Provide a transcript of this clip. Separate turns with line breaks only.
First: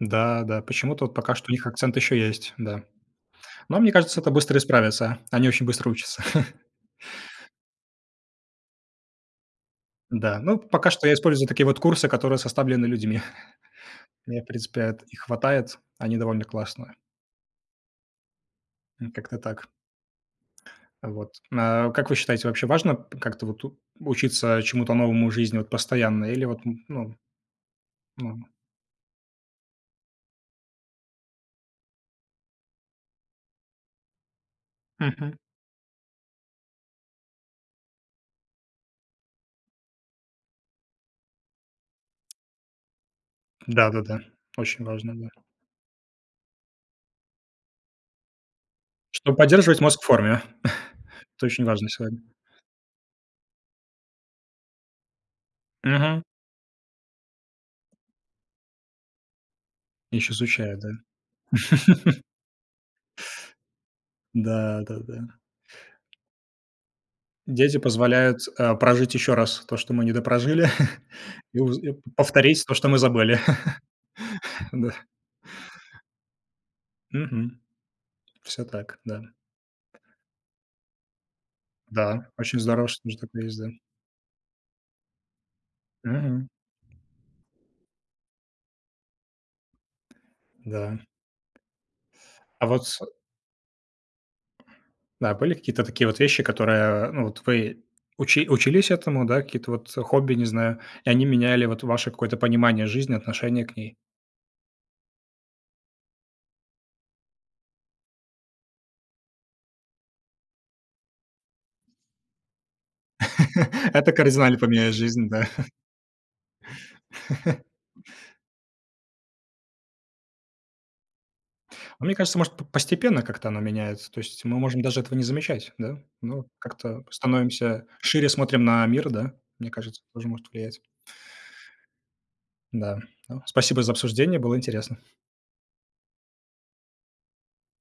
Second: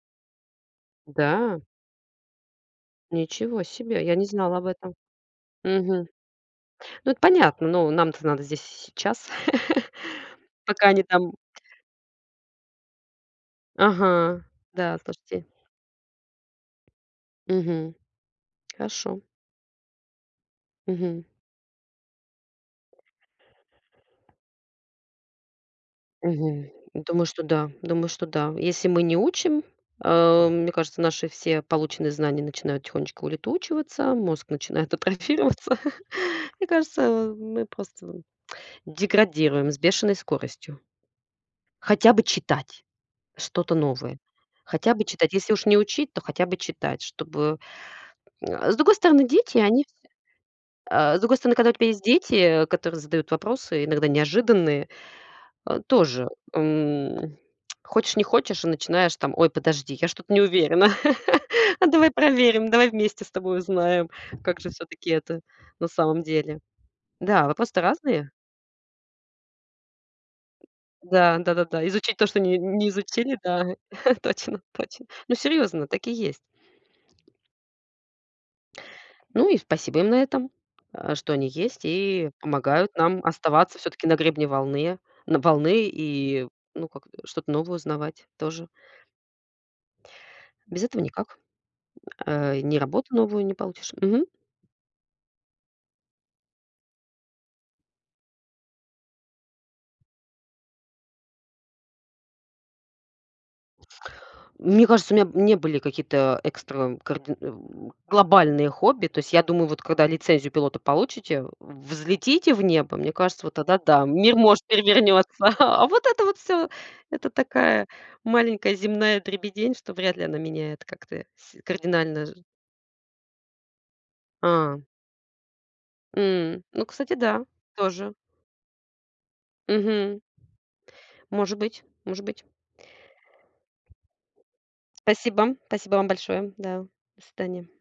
Да да, почему-то вот пока что у
Да.
них акцент еще есть, да.
Ничего
Но мне
себе. А я
кажется,
не
это
знала
быстро
об этом.
исправится. Они очень быстро
Мгм.
учатся.
Ну, это понятно. Но нам-то надо здесь и сейчас,
Да, ну,
пока
пока
они
что я
там
использую такие вот курсы, которые составлены людьми. У
Ага,
меня, в принципе,
да,
их
слушайте
хватает. Они довольно классные.
Мгм.
М,
Хорошо.
как-то так. Э,
Мгм.
вот. А как вы считаете, вообще важно п как-то вот тут учиться чему-то новому в жизни вот постоянно или вот,
Мгм.
м, ну
Думаю, что да. Думаю, что
Норма.
да. Если мы не учим, э, мне кажется, наши все полученные знания начинают тихонечко улетучиваться, мозг начинает
Мгм.
атрофироваться. Мне кажется, а, мы просто деградируем с бешеной скоростью. Хотя бы читать что-то новое,
Да-да-да, очень
хотя бы
важно. Да.
читать. Если уж не учить, то хотя бы читать, чтобы Э, с другой стороны,
Чтоб
дети,
поддерживать
они всё
мозг в форме,
А с другой
это
стороны,
очень
когда у тебя
важно
есть
сегодня.
дети, которые задают вопросы, иногда неожиданные, а
Мгм.
тоже, м, хочешь не хочешь, а начинаешь: "Там, ой, подожди, я что-то
Еще
не
изучает,
уверена,
да?
а давай проверим, давай вместе с тобой узнаем, как же
Да да
всё-таки
да.
это на самом деле". Да,
Дети
вопросы-то разные.
позволяют, а, прожить еще раз то, что мы не допрожили,
Да.
и уз
Да-да-да.
э,
Изучить то, что не
повторить то,
не
что мы
изучили.
забыли.
Да, точно
Да.
точно. Ну, серьёзно, так и есть.
Мгм. Всё так. Да.
Ну и спасибо им на этом, а, что они есть
Да,
и
очень здорово,
помогают
что тоже
нам
такое есть, да.
оставаться всё-таки на гребне волны на волны и,
Мгм.
ну, как-то, что-то новое узнавать тоже. Без
Да.
этого никак. Э,
А
ни
вот с
работу новую не получишь Мгм.
Да, а были какие-то такие вот вещи, которые, ну вот, вы учи учились этому, да, какие-то вот хобби, не знаю, и они меняли вот ваше какое-то понимание жизни, отношение к ней?
Мне кажется, у меня, м, не были какие-то экстра карди м, глобальные хобби. То есть, я думаю, вот когда лицензию пилота получите, взлетите в небо. Мне кажется, вот тогда да,
Это
мир
кардинально
может
поменяет жизнь. Да.
перевернется. А вот это вот всё- это такая маленькая земная дребедень, что вряд ли она меняет как-то с
А мне
кардинально ж
кажется, может, п постепенно как-то оно меняется. То есть мы можем
А.
даже этого не замечать, да? Ну,
М. Ну,
как-то
кстати, да,
становимся
тоже.
шире, смотрим на мир, да? Мне кажется,
Мгм.
тоже может влиять.
Может быть может быть.
Да, ну, спасибо за обсуждение, было интересно.
Спасибо спасибо вам большое. Да. До свидания.